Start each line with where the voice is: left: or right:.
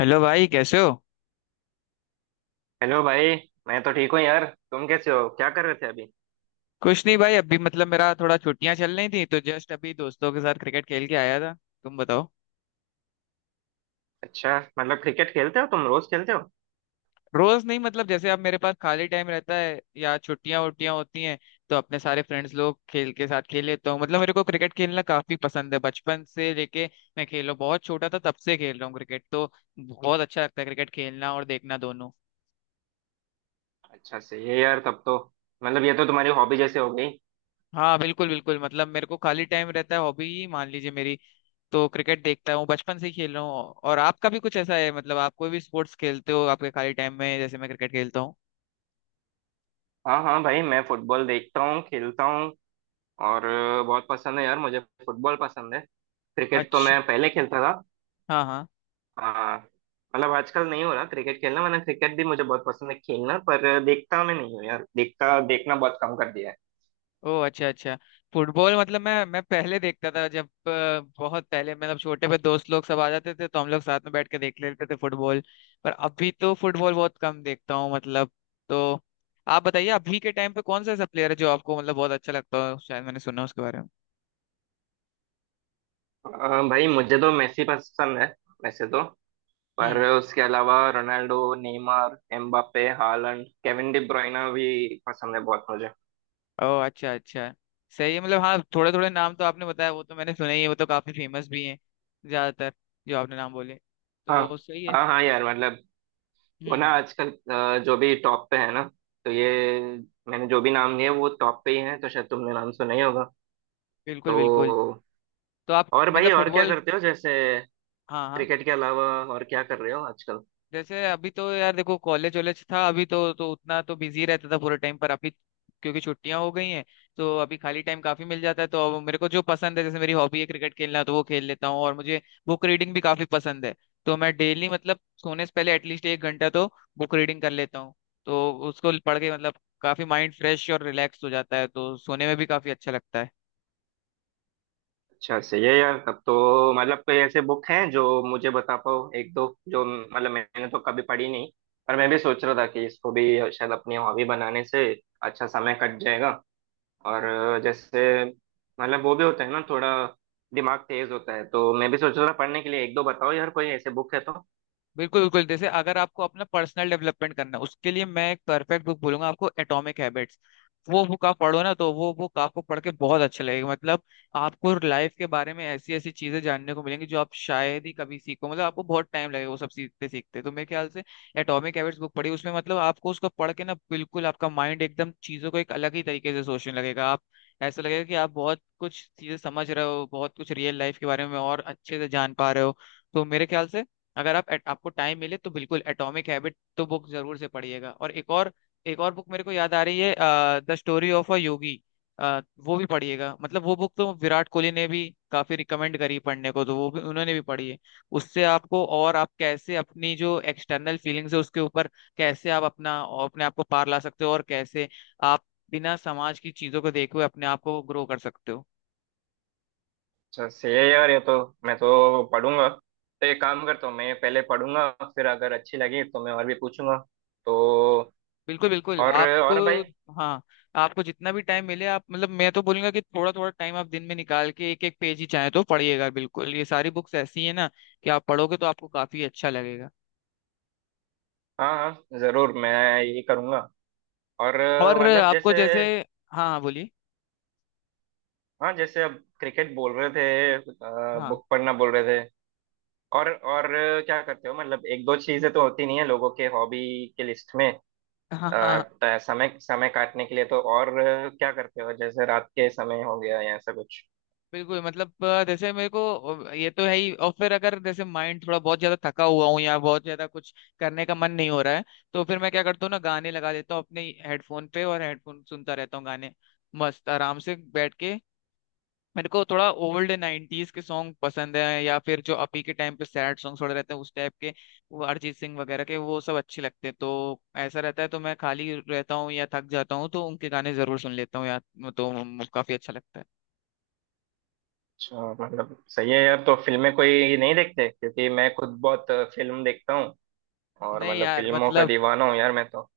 left: Hello भाई, कैसे हो?
right: हेलो भाई। मैं तो ठीक हूँ यार। तुम कैसे हो, क्या कर रहे थे अभी?
left: कुछ नहीं भाई, अभी मतलब मेरा थोड़ा छुट्टियां चल रही थी तो जस्ट अभी दोस्तों के साथ क्रिकेट खेल के आया था। तुम बताओ।
right: अच्छा मतलब क्रिकेट खेलते हो, तुम रोज खेलते हो?
left: रोज नहीं, मतलब जैसे अब मेरे पास खाली टाइम रहता है या छुट्टियां वुट्टियां होती हैं तो अपने सारे फ्रेंड्स लोग खेल के साथ खेल लेता हूँ। मतलब मेरे को क्रिकेट खेलना काफी पसंद है, बचपन से लेके मैं खेलो बहुत छोटा था तब से खेल रहा हूँ क्रिकेट, तो बहुत अच्छा लगता है क्रिकेट खेलना और देखना दोनों।
right: अच्छा सही है यार, तब तो मतलब ये तो तुम्हारी हॉबी जैसे हो गई।
left: हाँ बिल्कुल बिल्कुल, मतलब मेरे को खाली टाइम रहता है, हॉबी ही मान लीजिए मेरी। तो क्रिकेट देखता हूँ बचपन से ही खेल रहा हूँ। और आपका भी कुछ ऐसा है? मतलब आप कोई भी स्पोर्ट्स खेलते हो आपके खाली टाइम में, जैसे मैं क्रिकेट खेलता हूँ।
right: हाँ हाँ भाई, मैं फुटबॉल देखता हूँ, खेलता हूँ। और बहुत पसंद है यार मुझे। फुटबॉल पसंद है। क्रिकेट तो
left: अच्छा।
right: मैं पहले खेलता था।
left: हाँ हाँ।
right: हाँ, मतलब आजकल नहीं हो रहा क्रिकेट खेलना, वरना क्रिकेट भी मुझे बहुत पसंद है खेलना, पर देखता मैं नहीं हूँ यार, देखता देखना बहुत कम कर दिया है।
left: ओ अच्छा अच्छा। फुटबॉल मतलब मैं पहले देखता था, जब बहुत पहले, मतलब छोटे पे दोस्त लोग सब आ जाते थे तो हम लोग साथ में बैठ के देख लेते थे फुटबॉल। पर अभी तो फुटबॉल बहुत कम देखता हूँ मतलब। तो आप बताइए अभी के टाइम पे कौन सा ऐसा प्लेयर है जो आपको मतलब बहुत अच्छा लगता हो, शायद मैंने सुना उसके बारे में।
right: भाई मुझे तो मेसी पसंद है वैसे तो। पर
left: हम्म।
right: उसके अलावा Ronaldo, Neymar, Mbappe, Haaland, Kevin De Bruyne भी पसंद है बहुत मुझे।
left: ओह अच्छा अच्छा। सही है, मतलब हाँ थोड़े थोड़े नाम तो आपने बताया, वो तो मैंने सुने ही है, वो तो काफी फेमस भी हैं ज्यादातर जो आपने नाम बोले,
right: हाँ।
left: तो सही है।
right: हाँ हाँ यार, मतलब वो ना
left: हम्म।
right: आजकल जो भी टॉप पे है ना, तो ये मैंने जो भी नाम लिए वो टॉप पे ही है, तो शायद तुमने नाम सुना ही होगा।
left: बिल्कुल बिल्कुल।
right: तो
left: तो आप
right: और भाई,
left: मतलब
right: और क्या
left: फुटबॉल।
right: करते हो जैसे
left: हाँ हाँ।
right: क्रिकेट के अलावा? और क्या कर रहे हो आजकल?
left: जैसे अभी तो यार देखो कॉलेज वॉलेज था, अभी तो उतना तो बिजी रहता था पूरे टाइम। पर अभी क्योंकि छुट्टियां हो गई हैं तो अभी खाली टाइम काफी मिल जाता है, तो अब मेरे को जो पसंद है, जैसे मेरी हॉबी है क्रिकेट खेलना, तो वो खेल लेता हूँ। और मुझे बुक रीडिंग भी काफी पसंद है, तो मैं डेली मतलब सोने से पहले एटलीस्ट 1 घंटा तो बुक रीडिंग कर लेता हूँ। तो उसको पढ़ के मतलब काफी माइंड फ्रेश और रिलैक्स हो जाता है, तो सोने में भी काफी अच्छा लगता है।
right: अच्छा सही है यार, तब तो मतलब कोई ऐसे बुक हैं जो मुझे बता पाओ, एक दो जो, मतलब मैंने तो कभी पढ़ी नहीं, पर मैं भी सोच रहा था कि इसको भी शायद अपनी हॉबी बनाने से अच्छा समय कट जाएगा। और जैसे मतलब वो भी होता है ना थोड़ा दिमाग तेज होता है, तो मैं भी सोच रहा था पढ़ने के लिए, एक दो बताओ यार कोई ऐसे बुक है तो।
left: बिल्कुल बिल्कुल, जैसे अगर आपको अपना पर्सनल डेवलपमेंट करना है उसके लिए मैं एक परफेक्ट बुक बोलूंगा आपको, एटॉमिक हैबिट्स। वो बुक आप पढ़ो ना तो वो बुक आपको पढ़ के बहुत अच्छा लगेगा। मतलब आपको लाइफ के बारे में ऐसी ऐसी चीजें जानने को मिलेंगी जो आप शायद ही कभी सीखो, मतलब आपको बहुत टाइम लगेगा वो सब सीखते सीखते। तो मेरे ख्याल से एटॉमिक हैबिट्स बुक पढ़ी उसमें मतलब आपको उसको पढ़ के ना बिल्कुल आपका माइंड एकदम चीजों को एक अलग ही तरीके से सोचने लगेगा। आप ऐसा लगेगा कि आप बहुत कुछ चीजें समझ रहे हो, बहुत कुछ रियल लाइफ के बारे में और अच्छे से जान पा रहे हो। तो मेरे ख्याल से अगर आप आपको टाइम मिले तो बिल्कुल एटॉमिक हैबिट तो बुक जरूर से पढ़िएगा। और एक और बुक मेरे को याद आ रही है, द स्टोरी ऑफ अ योगी। वो भी पढ़िएगा, मतलब वो बुक तो विराट कोहली ने भी काफी रिकमेंड करी पढ़ने को, तो वो भी उन्होंने भी पढ़ी है। उससे आपको, और आप कैसे अपनी जो एक्सटर्नल फीलिंग्स है उसके ऊपर कैसे आप अपना अपने आप को पार ला सकते हो और कैसे आप बिना समाज की चीजों को देखे हुए अपने आप को ग्रो कर सकते हो।
right: अच्छा सही है यार ये तो। मैं तो पढ़ूंगा, तो एक काम करता हूँ, मैं पहले पढ़ूंगा, फिर अगर अच्छी लगी तो मैं और भी पूछूंगा। तो
left: बिल्कुल बिल्कुल। आपको,
right: और भाई।
left: हाँ, आपको जितना भी टाइम मिले आप मतलब मैं तो बोलूंगा कि थोड़ा थोड़ा टाइम आप दिन में निकाल के एक एक पेज ही चाहे तो पढ़िएगा। बिल्कुल ये सारी बुक्स ऐसी है ना कि आप पढ़ोगे तो आपको काफी अच्छा लगेगा।
right: हाँ हाँ जरूर, मैं ये करूँगा। और
left: और
right: मतलब
left: आपको
right: जैसे,
left: जैसे, हाँ हाँ बोलिए।
right: हाँ, जैसे अब क्रिकेट बोल रहे थे,
left: हाँ।
right: बुक पढ़ना बोल रहे थे, और क्या करते हो, मतलब एक दो चीजें तो होती नहीं है लोगों के हॉबी के लिस्ट में। अ,
left: हाँ हाँ।
right: समय समय काटने के लिए तो और क्या करते हो, जैसे रात के समय हो गया या ऐसा कुछ?
left: बिल्कुल मतलब जैसे मेरे को, ये तो है ही, और फिर अगर जैसे माइंड थोड़ा बहुत ज्यादा थका हुआ हूँ या बहुत ज्यादा कुछ करने का मन नहीं हो रहा है तो फिर मैं क्या करता हूँ ना, गाने लगा देता हूँ अपने हेडफोन पे और हेडफोन सुनता रहता हूँ गाने, मस्त आराम से बैठ के। मेरे को थोड़ा ओल्ड 90s के सॉन्ग पसंद है, या फिर जो अभी के टाइम पे सैड सॉन्ग थोड़े रहते हैं उस टाइप के, वो अरिजीत सिंह वगैरह के, वो सब अच्छे लगते हैं। तो ऐसा रहता है, तो मैं खाली रहता हूँ या थक जाता हूँ तो उनके गाने जरूर सुन लेता हूँ यार। तो काफी अच्छा लगता है।
right: अच्छा, मतलब सही है यार। तो फिल्में कोई नहीं देखते, क्योंकि मैं खुद बहुत फिल्म देखता हूँ और
left: नहीं
right: मतलब
left: यार
right: फिल्मों का
left: मतलब,
right: दीवाना हूँ यार मैं तो।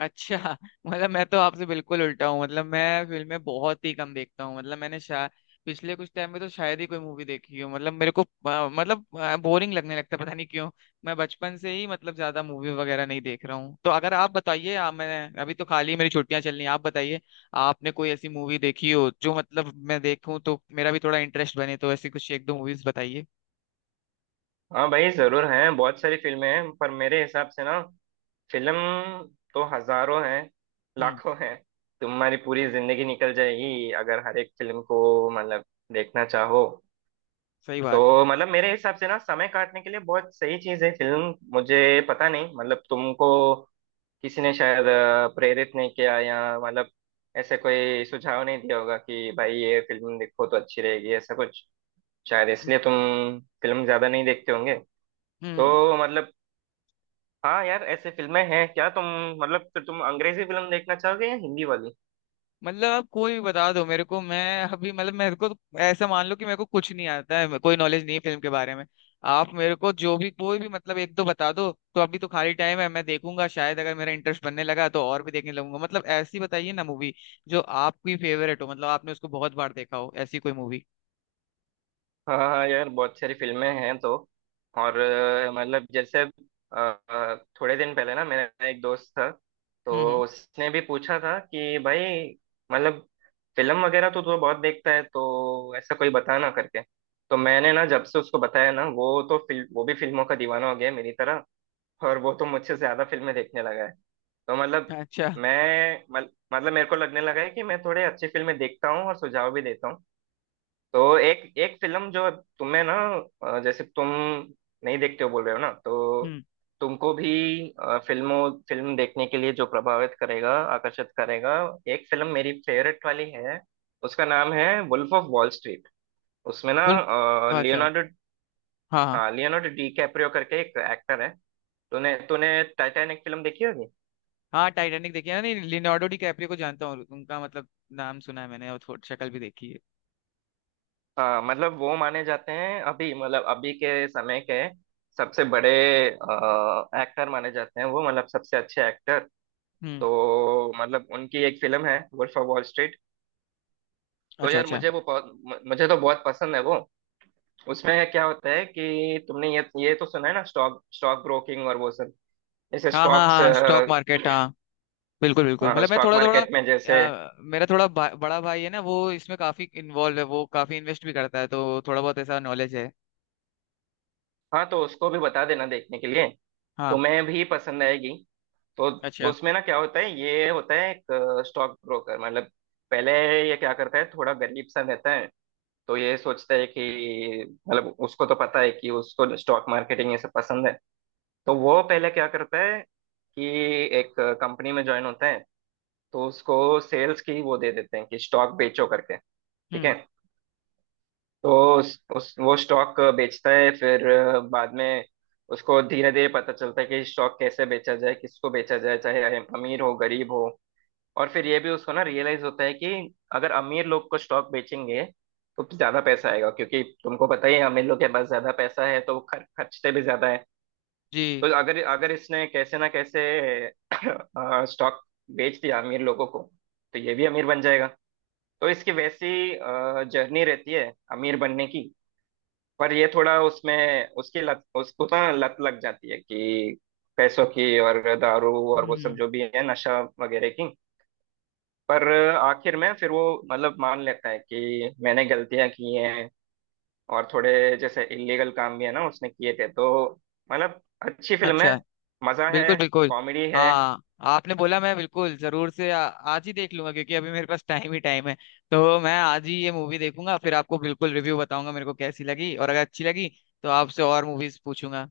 left: अच्छा मतलब मैं तो आपसे बिल्कुल उल्टा हूँ, मतलब मैं फिल्में बहुत ही कम देखता हूँ। मतलब मैंने शायद पिछले कुछ टाइम में तो शायद ही कोई मूवी देखी हो। मतलब मेरे को मतलब बोरिंग लगने लगता है, पता नहीं क्यों। मैं बचपन से ही मतलब ज्यादा मूवी वगैरह नहीं देख रहा हूँ। तो अगर आप बताइए, आप, मैं अभी तो खाली मेरी छुट्टियां चल रही हैं, आप बताइए आपने कोई ऐसी मूवी देखी हो जो मतलब मैं देखूं तो मेरा भी थोड़ा इंटरेस्ट बने, तो ऐसी कुछ एक दो मूवीज बताइए।
right: हाँ भाई जरूर हैं, बहुत सारी फिल्में हैं, पर मेरे हिसाब से ना फिल्म तो हजारों हैं,
left: हम्म।
right: लाखों हैं। तुम्हारी पूरी जिंदगी निकल जाएगी अगर हर एक फिल्म को मतलब देखना चाहो।
left: सही बात है।
right: तो मतलब मेरे हिसाब से ना समय काटने के लिए बहुत सही चीज है फिल्म मुझे। पता नहीं मतलब तुमको किसी ने शायद प्रेरित नहीं किया, या मतलब ऐसे कोई सुझाव नहीं दिया होगा कि भाई ये फिल्म देखो तो अच्छी रहेगी ऐसा कुछ, शायद इसलिए तुम फिल्म ज्यादा नहीं देखते होंगे।
left: हम्म।
right: तो मतलब हाँ यार, ऐसे फिल्में हैं क्या? तुम मतलब, तो तुम अंग्रेजी फिल्म देखना चाहोगे या हिंदी वाली?
left: मतलब आप कोई भी बता दो मेरे को, मैं अभी मतलब मेरे को ऐसा मान लो कि मेरे को कुछ नहीं आता है, कोई नॉलेज नहीं है फिल्म के बारे में। आप मेरे को जो भी कोई भी मतलब एक दो बता दो, तो अभी तो खाली टाइम है मैं देखूंगा, शायद अगर मेरा इंटरेस्ट बनने लगा तो और भी देखने लगूंगा। मतलब ऐसी बताइए ना मूवी जो आपकी फेवरेट हो, मतलब आपने उसको बहुत बार देखा हो, ऐसी कोई मूवी।
right: हाँ हाँ यार, बहुत सारी फिल्में हैं तो। और मतलब जैसे, अ, थोड़े दिन पहले ना मेरा एक दोस्त था,
left: हम्म, हम्म।
right: तो उसने भी पूछा था कि भाई मतलब फिल्म वगैरह तो तू बहुत देखता है, तो ऐसा कोई बता ना करके। तो मैंने ना जब से उसको बताया ना, वो तो फिल्म, वो भी फिल्मों का दीवाना हो गया है मेरी तरह, और वो तो मुझसे ज्यादा फिल्में देखने लगा है। तो मतलब
left: अच्छा।
right: मतलब मेरे को लगने लगा है कि मैं थोड़े अच्छी फिल्में देखता हूँ और सुझाव भी देता हूँ। तो एक एक फिल्म जो तुम्हें ना जैसे तुम नहीं देखते हो बोल रहे हो ना, तो
left: हम्म।
right: तुमको भी फिल्म देखने के लिए जो प्रभावित करेगा, आकर्षित करेगा, एक फिल्म मेरी फेवरेट वाली है। उसका नाम है वुल्फ ऑफ वॉल स्ट्रीट। उसमें ना
left: वुल्फ। अच्छा।
right: लियोनार्डो,
left: हाँ हाँ।
right: हाँ लियोनार्डो डी कैप्रियो करके एक एक्टर है। तूने तूने टाइटैनिक फिल्म देखी होगी।
left: हाँ, टाइटैनिक देखी है ना, नहीं लियोनार्डो डिकैप्रियो को जानता हूँ, उनका मतलब नाम सुना है मैंने और थोड़ी शक्ल भी देखी है।
right: हाँ मतलब वो माने जाते हैं अभी, मतलब अभी के समय के सबसे बड़े एक्टर माने जाते हैं वो, मतलब सबसे अच्छे एक्टर।
left: हम्म।
right: तो मतलब उनकी एक फिल्म है वुल्फ ऑफ वॉल स्ट्रीट। तो
left: अच्छा
right: यार
left: अच्छा।
right: मुझे वो मुझे तो बहुत पसंद है वो। उसमें क्या होता है कि तुमने ये तो सुना है ना, स्टॉक स्टॉक ब्रोकिंग और वो सब, जैसे
left: हाँ हाँ
right: स्टॉक्स,
left: हाँ, स्टॉक मार्केट, हाँ बिल्कुल बिल्कुल, मतलब मैं
right: स्टॉक
left: थोड़ा थोड़ा
right: मार्केट में जैसे।
left: मेरा थोड़ा बड़ा भाई है ना, वो इसमें काफी इन्वॉल्व है, वो काफी इन्वेस्ट भी करता है तो थोड़ा बहुत ऐसा नॉलेज है।
right: हाँ, तो उसको भी बता देना देखने के लिए,
left: हाँ।
right: तुम्हें भी पसंद आएगी। तो
left: अच्छा।
right: उसमें ना क्या होता है, ये होता है एक स्टॉक ब्रोकर। मतलब पहले ये क्या करता है, थोड़ा गरीब सा रहता है। तो ये सोचता है कि मतलब उसको तो पता है कि उसको स्टॉक मार्केटिंग ये सब पसंद है। तो वो पहले क्या करता है कि एक कंपनी में ज्वाइन होता है। तो उसको सेल्स की वो दे देते हैं कि स्टॉक बेचो करके, ठीक है।
left: हम्म।
right: तो उस वो स्टॉक बेचता है, फिर बाद में उसको धीरे धीरे पता चलता है कि स्टॉक कैसे बेचा जाए, किसको बेचा जाए, चाहे अमीर हो गरीब हो। और फिर ये भी उसको ना रियलाइज होता है कि अगर अमीर लोग को स्टॉक बेचेंगे, तो ज्यादा पैसा आएगा, क्योंकि तुमको पता ही है अमीर लोग के पास ज्यादा पैसा है, तो वो खर्चते भी ज्यादा है।
left: जी।
right: तो अगर अगर इसने कैसे ना कैसे स्टॉक बेच दिया अमीर लोगों को, तो ये भी अमीर बन जाएगा। तो इसकी वैसी जर्नी रहती है अमीर बनने की। पर ये थोड़ा उसमें उसकी लत, उसको ना लत लग जाती है कि पैसों की और दारू और वो सब
left: हम्म।
right: जो भी है नशा वगैरह की। पर आखिर में फिर वो मतलब मान लेता है कि मैंने गलतियां की हैं, और थोड़े जैसे इलीगल काम भी है ना उसने किए थे तो मतलब। अच्छी फिल्म
left: अच्छा।
right: है, मजा है,
left: बिल्कुल बिल्कुल।
right: कॉमेडी है।
left: हाँ। आपने बोला मैं बिल्कुल जरूर से आज ही देख लूंगा क्योंकि अभी मेरे पास टाइम ही टाइम है, तो मैं आज ही ये मूवी देखूंगा फिर आपको बिल्कुल रिव्यू बताऊंगा मेरे को कैसी लगी, और अगर अच्छी लगी तो आपसे और मूवीज पूछूंगा।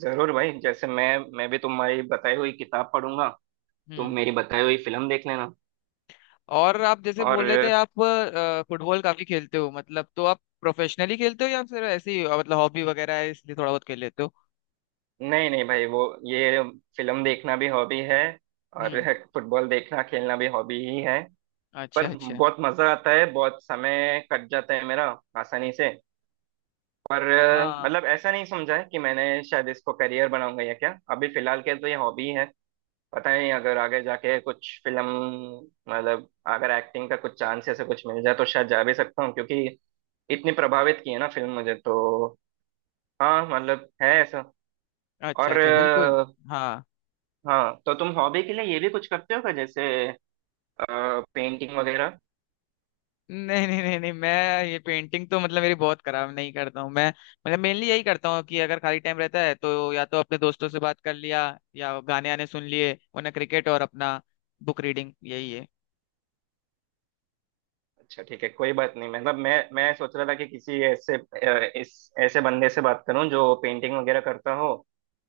right: जरूर भाई, जैसे मैं भी तुम्हारी बताई हुई किताब पढ़ूंगा, तुम
left: हम्म।
right: मेरी बताई हुई फिल्म देख लेना।
left: और आप जैसे
right: और
left: बोल रहे थे आप फुटबॉल काफी खेलते हो मतलब, तो आप प्रोफेशनली खेलते हो या फिर ऐसे ही मतलब हॉबी वगैरह है इसलिए थोड़ा बहुत खेल लेते हो?
right: नहीं नहीं भाई, वो ये फिल्म देखना भी हॉबी है, और
left: हम्म।
right: फुटबॉल देखना खेलना भी हॉबी ही है। पर
left: अच्छा अच्छा।
right: बहुत मजा आता है, बहुत समय कट जाता है मेरा आसानी से। पर
left: हाँ।
right: मतलब ऐसा नहीं समझा है कि मैंने शायद इसको करियर बनाऊंगा या क्या, अभी फिलहाल के तो ये हॉबी है। पता नहीं, अगर आगे जाके कुछ फिल्म, मतलब अगर एक्टिंग का कुछ चांस ऐसा कुछ मिल जाए तो शायद जा भी सकता हूँ, क्योंकि इतनी प्रभावित की है ना फिल्म मुझे तो। हाँ मतलब है ऐसा।
left: अच्छा
right: और
left: अच्छा बिल्कुल। हाँ।
right: हाँ, तो तुम हॉबी के लिए ये भी कुछ करते हो क्या, जैसे पेंटिंग वगैरह?
left: नहीं नहीं नहीं नहीं, मैं ये पेंटिंग तो मतलब मेरी बहुत खराब, नहीं करता हूँ मैं, मतलब मेनली यही करता हूँ कि अगर खाली टाइम रहता है तो या तो अपने दोस्तों से बात कर लिया या गाने आने सुन लिए, वरना क्रिकेट और अपना बुक रीडिंग यही है।
right: अच्छा ठीक है, कोई बात नहीं। मतलब मैं सोच रहा था कि किसी ऐसे इस ऐसे बंदे से बात करूं जो पेंटिंग वगैरह करता हो,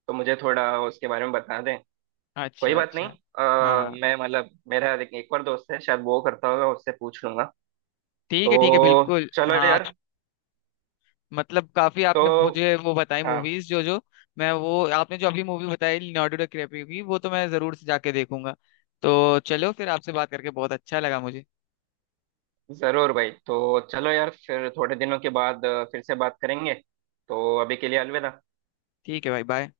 right: तो मुझे थोड़ा उसके बारे में बता दें। कोई
left: अच्छा
right: बात नहीं।
left: अच्छा। हाँ।
right: मैं मतलब मेरा एक एक और दोस्त है शायद वो करता होगा, उससे पूछ लूंगा।
left: ठीक है ठीक है,
right: तो
left: बिल्कुल
right: चलो
left: हाँ।
right: यार।
left: मतलब काफी
right: तो
left: आपने मुझे वो बताई
right: हाँ
left: मूवीज जो जो, मैं वो आपने जो अभी मूवी बताई लियोनार्डो डिकैप्रियो की, वो तो मैं जरूर से जाके देखूंगा। तो चलो फिर आपसे बात करके बहुत अच्छा लगा मुझे।
right: जरूर भाई, तो चलो यार फिर थोड़े दिनों के बाद फिर से बात करेंगे। तो अभी के लिए अलविदा।
left: ठीक है भाई, बाय।